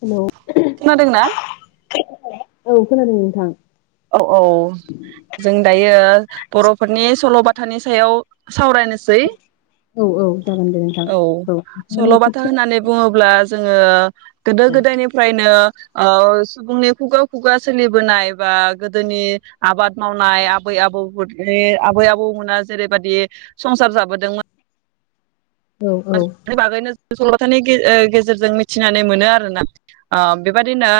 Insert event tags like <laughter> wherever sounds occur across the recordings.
Hello खोनादोंना औ खोनादों थां औ औ जों दायो बर'फोरनि सल'बाथा थानि सायाव सावरायनोसै औ औ जागोन दे नोंथां औ माने एसे सल'बाथा होननानै बुङोब्ला जोङो गोदो गोदायनिफ्रायनो अ सुबुंनि खुगा खुगा सोलिबोनाय बा गोदोनि आबाद मावनाय आबै आबौ फोरनि आबै आबौमोना जेरैबायदि संसार जाबोदोंमोन। औ औ <unintelligible> बागैनो सल'थानि ओ गेजेरजों मिथिनानै मोनो आरोना बेबादिनो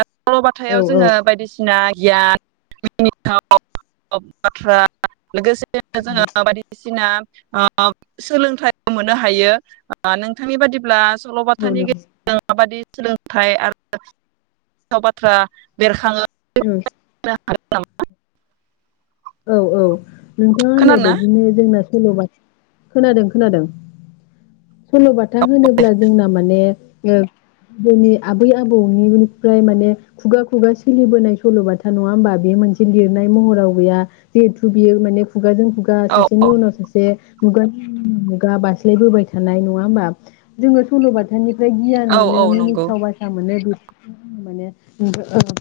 औ सल'बाथायाव जोङो बायदिसिना गियान मिनिथाव बाथ्रा लोगोसे जोङो बायदिसिना सिना अ सोलोंथाइ मोननो हायो। ओ नोंथांनि बादिब्ला औ सल'बाथानि गेजेरजों माबादि सोलोंथाइ आरो गोथाव बाथ्रा बेरखाङो औ औ नोंथाङा होननाय खोनादोंना बायदिनो जोंना धैनबाद खोनादों खोनादों सल'बाथा होनोब्ला जोंना माने गोदोनि आबै आबौनिफ्राय माने खुगा खुगा सोलिबोनाय सल'बाथा नङा होमबा बे मोनसे लिरनाय महराव गैया जिहेथु बियो माने खुगाजों खुगा औ सासेनि औ उनाव सासे मुगानि उनाव मुगा बास्लायबोबाय थानाय नङा होमबा जोङो सल'बाथानि निफ्राय गियान औ मोनो औ नंगौ मिनिथाव बाथ्रा मोनो माने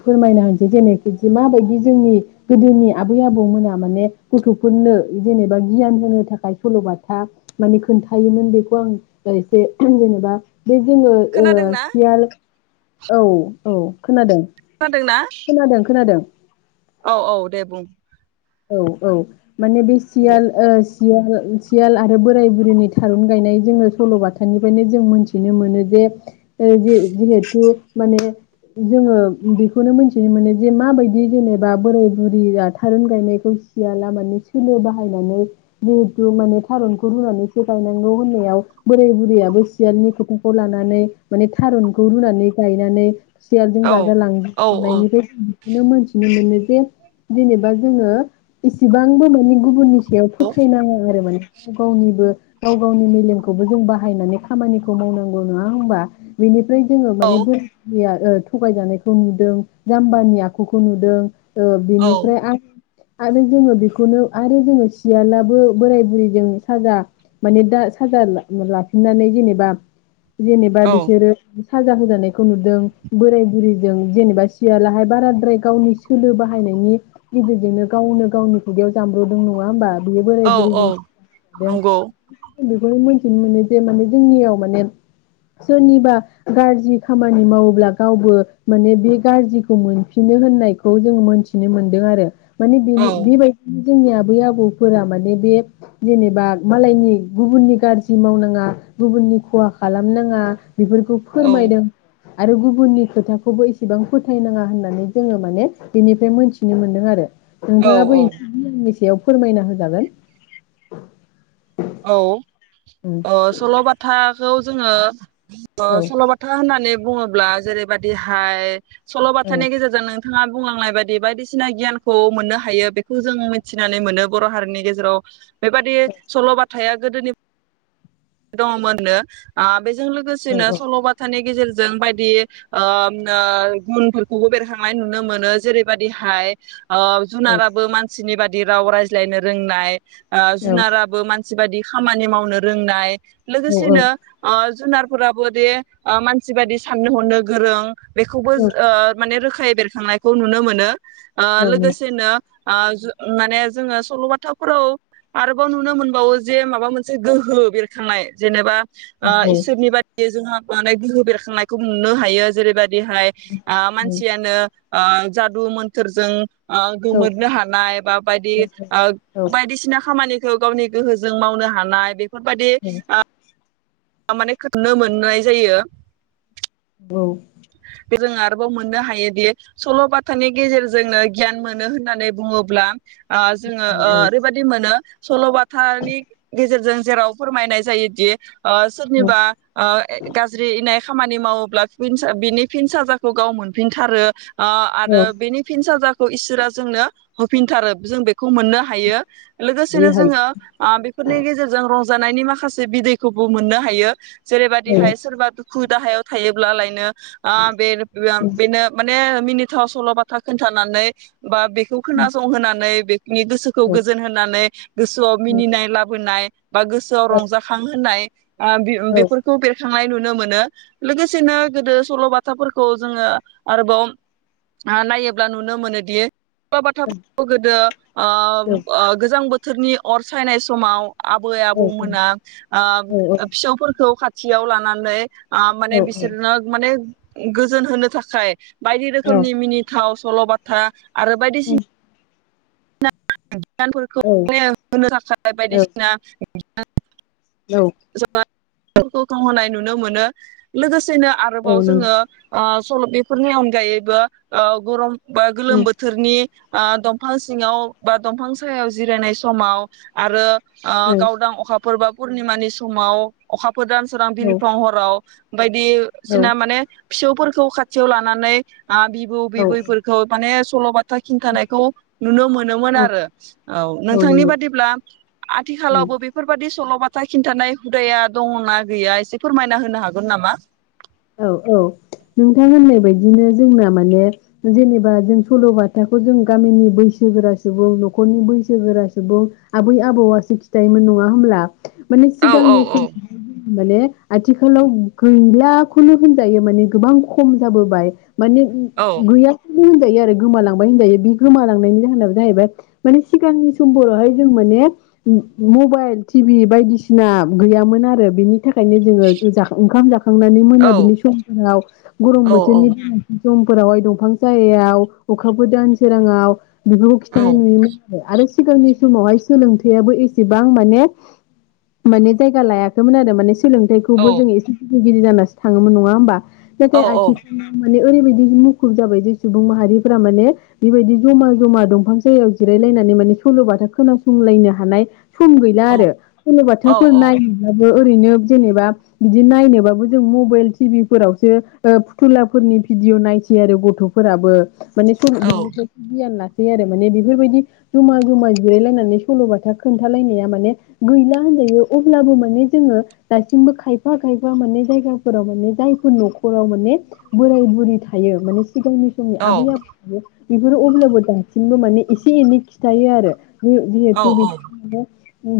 फोरमायना होनोसै जेनेखि माबायदि जोंनि गोदोनि आबै आबौमोना माने गथ'फोरनो जेनेबा गियान होनो थाखाय सल'बाथा माने खोन्थायोमोन बेखौ आं एसे जेनेबा बे जोङो ओ खोनादोंना सियाल औ औ खोनादों खोनादोंना खोनादों खोनादों औ औ दे बुं औ औ माने बे दे सियाल ओ सियाल आरो बोराय बुरिनि थारुन गायनाय जोङो सल'बाथानिफ्रायनो जों मोनथिनो मोनो जे जिहेथु माने जोङो बेखौनो मोनथि मोनो जे माबायदि जेनेबा बोराय बुरिया थारुन गायनाय सियाला माने सोलो बाहायनानै जिहेथु माने थारुनखौ रुनानैसो गायनांगौ होननायाव बोराय बुरैयाबो सियालनि खोथाखौ लानानै माने थारुनखौ रुनानै गायनानै सियारजों औ जाजालां औ औ जानायनिफ्राय बेखौनो मोनथिनो मोनो बे जेनेबा जोङो इसिबांबो ननि गुबुननि सायाव औ फोथायनाङा आरो माने गाव गावनिबो गाव गावनि मेलेमखौबो जों बाहायनानै खामानिखौ मावनांगौ नङा होमबा। बेनि ओमफ्राय जोङो औ माने बोराया ओ थगायजानायखौ नुदों जाम्बानि आखुखौ नुदों। औ बिनिफ्राय आं आरो जोङो बेखौनो आरो जोङो सियालाबो बोराय बुरैजों साजा माने दा साजा लाफिननानै जेनेबा जेनेबा औ बिसोरो साजा होजानायखौ नुदों बोराय बुरिजों जेनेबा सियालाहाय बाराद्राय गावनि सोलो बाहायनायनि गेजेरजोंनो गावनो गावनि खुगायाव जामब्रदों नङा होमबा बेयो बोराग औ औ बुरिजों नंगौ बेखौनो मोनथिनो मोनो जे माने जोंनियाव माने सोरनिबा गाज्रि खामानि मावोब्ला गावबो माने बे गाज्रिखौ मोनफिनो होननायखौ जों मोनथिनो मोनदों आरो। मानि औ बिनि बेबायदि जोंनि आबै आबौफोरा माने बे जेनेबा मालायनि गुबुननि गाज्रि मावनाङा गुबुननि खहा खालामनाङा बेफोरखौ फोरमायदों आरो गुबुननि खोथाखौबो एसेबां फोथायनाङा होननानै जोङो माने बेनिफ्राय मोनथिनो मोनदों आरो। औ नोंथाङाबो औ ए <unintelligible> सेआवब फोरमायना होजागोन। औ। उम अ सल' बाथाखौ जोङो ओ औ सल'बाथा होननानै ब बुङोब्ला जेरैबादि हाय सल' औ बाथानि गेजेरजों नोंथ थाङा बुंलांनाय बायदि बायदिसिना गियानखौ मोननो हायो बेखौ जों मिथिनानै मोनो बर' हारिनि गेजेराव बेबायदि सल' बाथ थाया गोदोनि <inaudible> दङमोननो आ बेजों लोगोसेनो औ सल'बाथानि गेजेरज जों बायदि ओ म नो गुनफोरखौबो बेरखांनाय नुनो मोनो जेरैबायदिहाय ओ औ जुनाराबो मानसिनि बाद दि राव रायज्लायनो रोंनाय ओ जुनाराबो मान नसि बायदि खामानि मावनो रोंनाय औ लोगोसेनो औ ओ जुनारफोराबो दे ओ मानसि बायदि साननो हरनो गोरों बेखौबोज औ ओ माने रोख खायै बेरखांनायखौ नुनो मोनो। ओ औ नों लोगोसेनो ओ जु माने जोङो सल'बाथाफोराव आरोबाव नुनो मोनबावो ज जे माबा मोनसे गोहो बेरखांनाय जेनेबा औ नंगौ औ ओ इसोरनि बादियै जोंहा माने गोहो बेरखांनायखौ नुनो हायो जेरैबा बिहाय ओ मानसियानो ओ जादु मोनथोरजों ओ गोमोरनो हानाय बा बायदि ओ औ बायदिसिना खामानि हो गावनि गोहोज जों मावनो हानाय बेख फोरबादि आ थार माने खोथनो मोननाय जायो। औ। बे जों आरोबाव मोननो हायोदि सल'बाथानि गेजेरजोंनो गियान मोनो होननानै बुङोब्ला ओ जोङो ओ - ओरैबायाददि मोनो सल'बा थानि गेजेरजों जेराव फोरमायनाय जायोदि ओ सोरनिबा ओ गाज्रि इनाय खामानि मावोब्ला <unintelligible> बिनि फिन साजाखौ गाव मोनफिनथारो ओ आरो बेनि फिनसाजा खौ इसोरा जोंनो होफिनथारो जों बे मोननो हायो लोगोसेनो जोङो ओ बेफोरनि गेजेरजों जानायनि माखासे बिदैखौबो मोननो हायो जेरैबायदिहाय सोरबा दुखु खु दाहायाव थायोब्ला लायनो ओ बे ओ बेनो माने मिनिथाव सल'बाथा खोन्थानानै बा बेखौ खोनासंहोनानै बे नि गोसोखौ गोजोन होनानै गोसोआव मिनिनाय लाबोनाय बा गोसोआव रंजाखां होननाय ओ बि बेफोरखौ बेरखांनाय नु नुनोमोनो लोगोसेनो गोदो सल'बाथाफोरखौ जोङो आरोबाव नायोब्ला नुनो मोनोदि बाथाफोरखौ गोदो ओ ओ गोजां बो थोरनि अर सायनाय समाव आबै आबौमोना ओ फिसौफोरखौ खाथि थियाव लानानै ओ माने बिसोरनो माने गोजोन होनो थाखाय बायदि रोखोमनि मिनिथाव सल' बथा आरो बायदिसिन <unintelligible> गियानफोरखौ माने होनो थाखाय बायदिसिना <unintelligible> औ <unintelligible> होनाय नुनो मोनो लोगोसे सेनो आरोबाव जों ओ सल' बेफोरनि अनगायैबो ओ गरम। बा गोलोम बोथोरनि। ओ दंफान। सिङाव बा दंफां सायाव जिरायनाय समाव आरो। गावदां अखाफोरबा। पुर्निमानि समाव अखा। फोर दानसोरां बिलिफां हराव। बायदिसिना माने। फिसौफोरखौ खाथियाव लानानै। बिबौ बिबैफोरखौ माने। सल' बाथा। था खिनथानायखौ। नुनो मोनोन आरो औ नोंथांनि बादिब्ला ओं आथिखालावबो बेफोरबायादि। सल'बाथा खिन्थानाय हुदाया दंना गैया एसे फोरमायना होनो हागोन नामा। औ औ नोंथां होननाय बायदिनो जोंना माने जेनेबा जों सल'बाथाखौ जों गामिनि बैसोगोरा सुबुं न'खरनि बैसोगोरा सुबुं आबै आबौआसो खिथायोमोन नङा होमब्ला। माने औ औ सिगांनि औ सम। माने आथिखालाव गैला। खुनु होनजायो माने गोबां खम जाबोबाय। माने औ गैया। होनजायो आरो गोमालांबाय होनजायो बे गोमालांनायनि जाहोनाबो जाहैबाय माने सिगांनि समफोरावहाय जों माने मबाइल टिभि बायदिसिना गैयामोन आरो बिनि। नि थाखायनो जोङो ओंखाम जाखांनानै औ मोनो। लि समफोराव गरम औ बोथोरनि। समफोरावहाय दंफां सायाव अखाबो दान सोराङाव। बेफोरखौ औ खिन्थानाय नुयोमोन आरो आरो। सिगांनि समावहाय सोलोंथाइयाबो एसेबां माने माने जायगा लायाखैमोन आरो मान। सोलोंथाइखौबो जोङो एसे। बिदि जाना। थाङोमोन नङा होमबा। नाथाय औ औ आथिखालाव माने। ओरैबायदि मुखुब जाबाय जे सुबुं माहारिफोरा माने बेबायदि जमा जमा दंफां सायाव जिरायलायनानै माने सल'बाथा खोनासंलायनो हानाय। सम गैला औ आरो सल' औ बाथाफोर नायैनोबो। ओरैनो जेनेबा बिदि नायनोबाबो। जों मबाइल टिभि फोरावसो ओ फुथुलाफोरनि भिदिअ नायसै आरो गथ'फोराबो। माने फोरबो बिनिफ्राय गियान ला। आरो माने बेफोरबायदि जमा जमा जिरायलायनानै सल'बाथा खोन्थालायनाया माने गैला होनजायो अब्लाबो माने जोङो दासिमबो खायफा खायफा माने जायगाफोराव माने जायफोर न'खराव माने बोराय बुरि थायो माने सिगांनि समनि आबै आबौनि बेफोरो अब्लाबो दासिमबो माने एसे एनै खिथायोआरो जे औ जेहेथु औ बि-बिसोरबो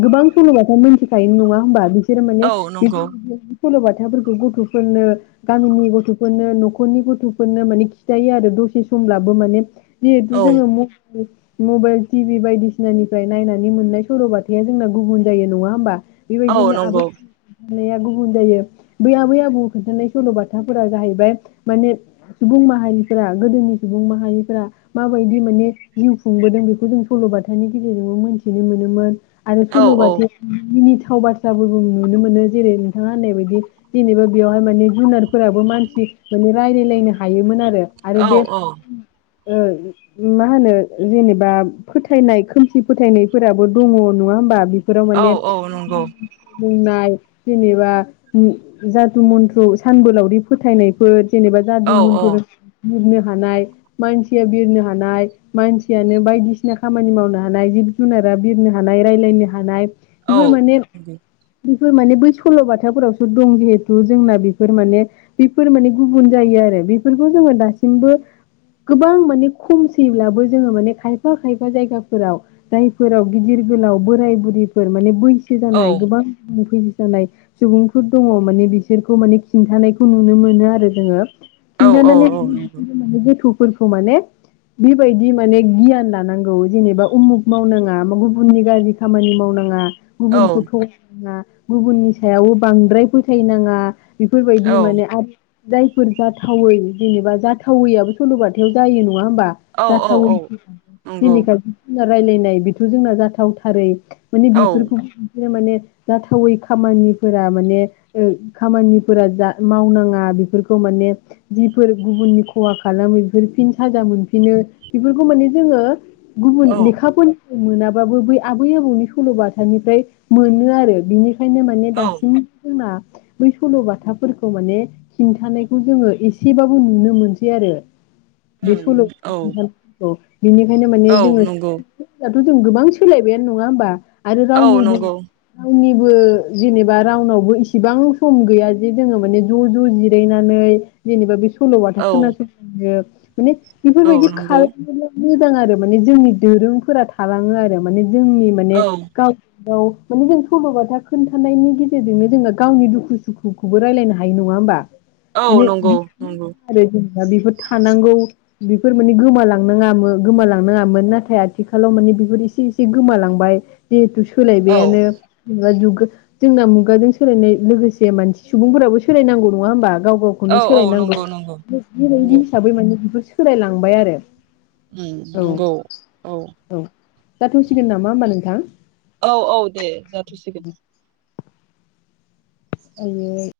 गोबां सलबाथ' मिथिखायो नङा होनबा बि सोरमाने औ बिदि नंगौ बिदिअ सल' बाथफोर गथ'फोरनो गामिनि गथ'फोरनो न'खरनि गथ'फोरनो माने खिथायो आरो दसे समब्लाबो माने जेहेतु औ जोङो मबाइल टिभि बायदिसिनानिफ्राय नायनानै मोननाय सल'बाथाया जोंना गुबुन जायो नङा होमबा औ बेबायदिनो आबै नंगौ नाया गुबुन जायो बै आबै आबौ खोन्थानाय सल'बाथाफोरा जाहैबाय माने सुबुं माहारिफोरा गोदोनि सुबुं माहारिफोरा माबायदि माने जिउ खुंबोदों बेखौ जों सल'बाथानि गेजेरजोंबो मिथिनो मोनोमोन। आरो औ सल'बाथाया थामजि मिनिट थाव बाथ्राबो बुंनो मोनो मोनो जेरै नोंथाङा होननाय बायदि जेनेबा बेवहाय माने जुनारफोराबो मानसि माने रायलायलायनो हायोमोनआर रो आरो औ बे ओ मा होनो जेनेबा फोथायनाय खोमसि फोथायनायफोराबो दङ नङा होमबा फोराव औ माने औ नंगौ बुंनाय जेनेबा जाथु मन्थ्र' सानबोलावरि फोथायनायफोर जेनेबा औ जादु औ मनथुर बिरनो हानाय मानसिया बिरनो हानाय मानसियानो बायदिसिना खामानि मावनो हानाय जिब जुनारा बिरनो हानाय रायलायनो हानाय औ बिफोर माने फोर माने बै सल' बाथाफोराव सो दं जिहेतु जोंना बेफोर माने बेफोर माने गुबुन जायो आरो बेफोरखौ जोङो दासिमबो गोबां माने खमसैब्लाबो जोङो माने खायफा खायफा जायगाफोराव जायफोराव गिदिर गोलाव बोराय बुरिफोर माने बै सो औ जानाय गोबां नुफैयो होनाय सुबुं फोर दङ माने बिसोरखौ माने खिन्थानायखौ नुनो मोनो आरो जोङो औ नंगौ औ नंगौ <unintelligible> फोरखौ माने बेबायदि माने गियान लानांगौ जेनेबा उमुख मावनाङा गुबुननि गाज्रि खामानि मावनाङा गुबुनखौ थगायनाङा गुबुननि सायाव बांद्राय फोथायनाङा बेफोरबायदि माने आर जायफोर जाथावै जेनेबा जाथावैआबो सलबाथायाव जायो न नङा होमबा जाथाव दिनेखा जा रायलायनाय बेथ जोंना जाथावथारै माने औ बेफोरखौबो बिसोर माने जाथावै खामानि फोरा माने ओ खामानिफोरा जा मावनाङा बेफोरखौ माने जिफोर गुबुननि खहा खालामो बेफोर फिन साजा मोनफिनो बेफोरखौ माने जोङो गुबुन औ लेखाफोर मोनाबाबो बै आबै आबौनि सलबाथानिफ्राय मोनो आरो बिनिखा खायनो माने दा औ जोंना बै सलबाथाफोरखौ माने खिन्थानायखौ जोङो एसेबाबो नुनो मोनसै आरो बेथ नंगौ उम औ नोंथां नं गौ बिनिखायनो माने औ जोङो नंगौ थ जों गोबां सोलायबायानो नङा होमबा आरो औ रावनिबो नंगौ रावनिबो जेने बा रावनावबो एसेबां सम गैयाजे जोङो माने ज ज जिरनानै जेनबा सलबाथा औ खोनासं नो माने औ बेफोरबायदि नंगौ खालामोब्ला मोजां आरो माने जोंनि दोरोंफोरा थालाङो आरो माने जोंनि माने औ गाव गाव माने जों सलबाथा खोन्थानायनि गेजेरजोंनो जोङो गावनि दुखु सुखुखौबो रायज्लायनो हायो नङा होमबा औ माने नंगौ नंगौ <unintelligible> दा बेफोर थानांगौ बेफोर माने गोमालांनाङामो गोमालांनाङामोन नाथाय आथिखालाव माने बेफोर एसे एसे गोमालांबाय जिहेथु औ सोलायबायानो एबा जुग गो जोंना मुगाजों सोलायनाय लोगोसे मानसि सुबुंफोराबो सोलायनांगौ नङा होमबा गाव गावखौनो औ औ सोलायनांगौ नंगौ नंगौ बे-बेबायदि नंगौ हिसाबै माने बेफोर सोलायलांबाय आरो उम औ नंगौ औ जाथ'सिगोन नामा होमबा नोंथां औ औ दे जाथसिगोन आयोय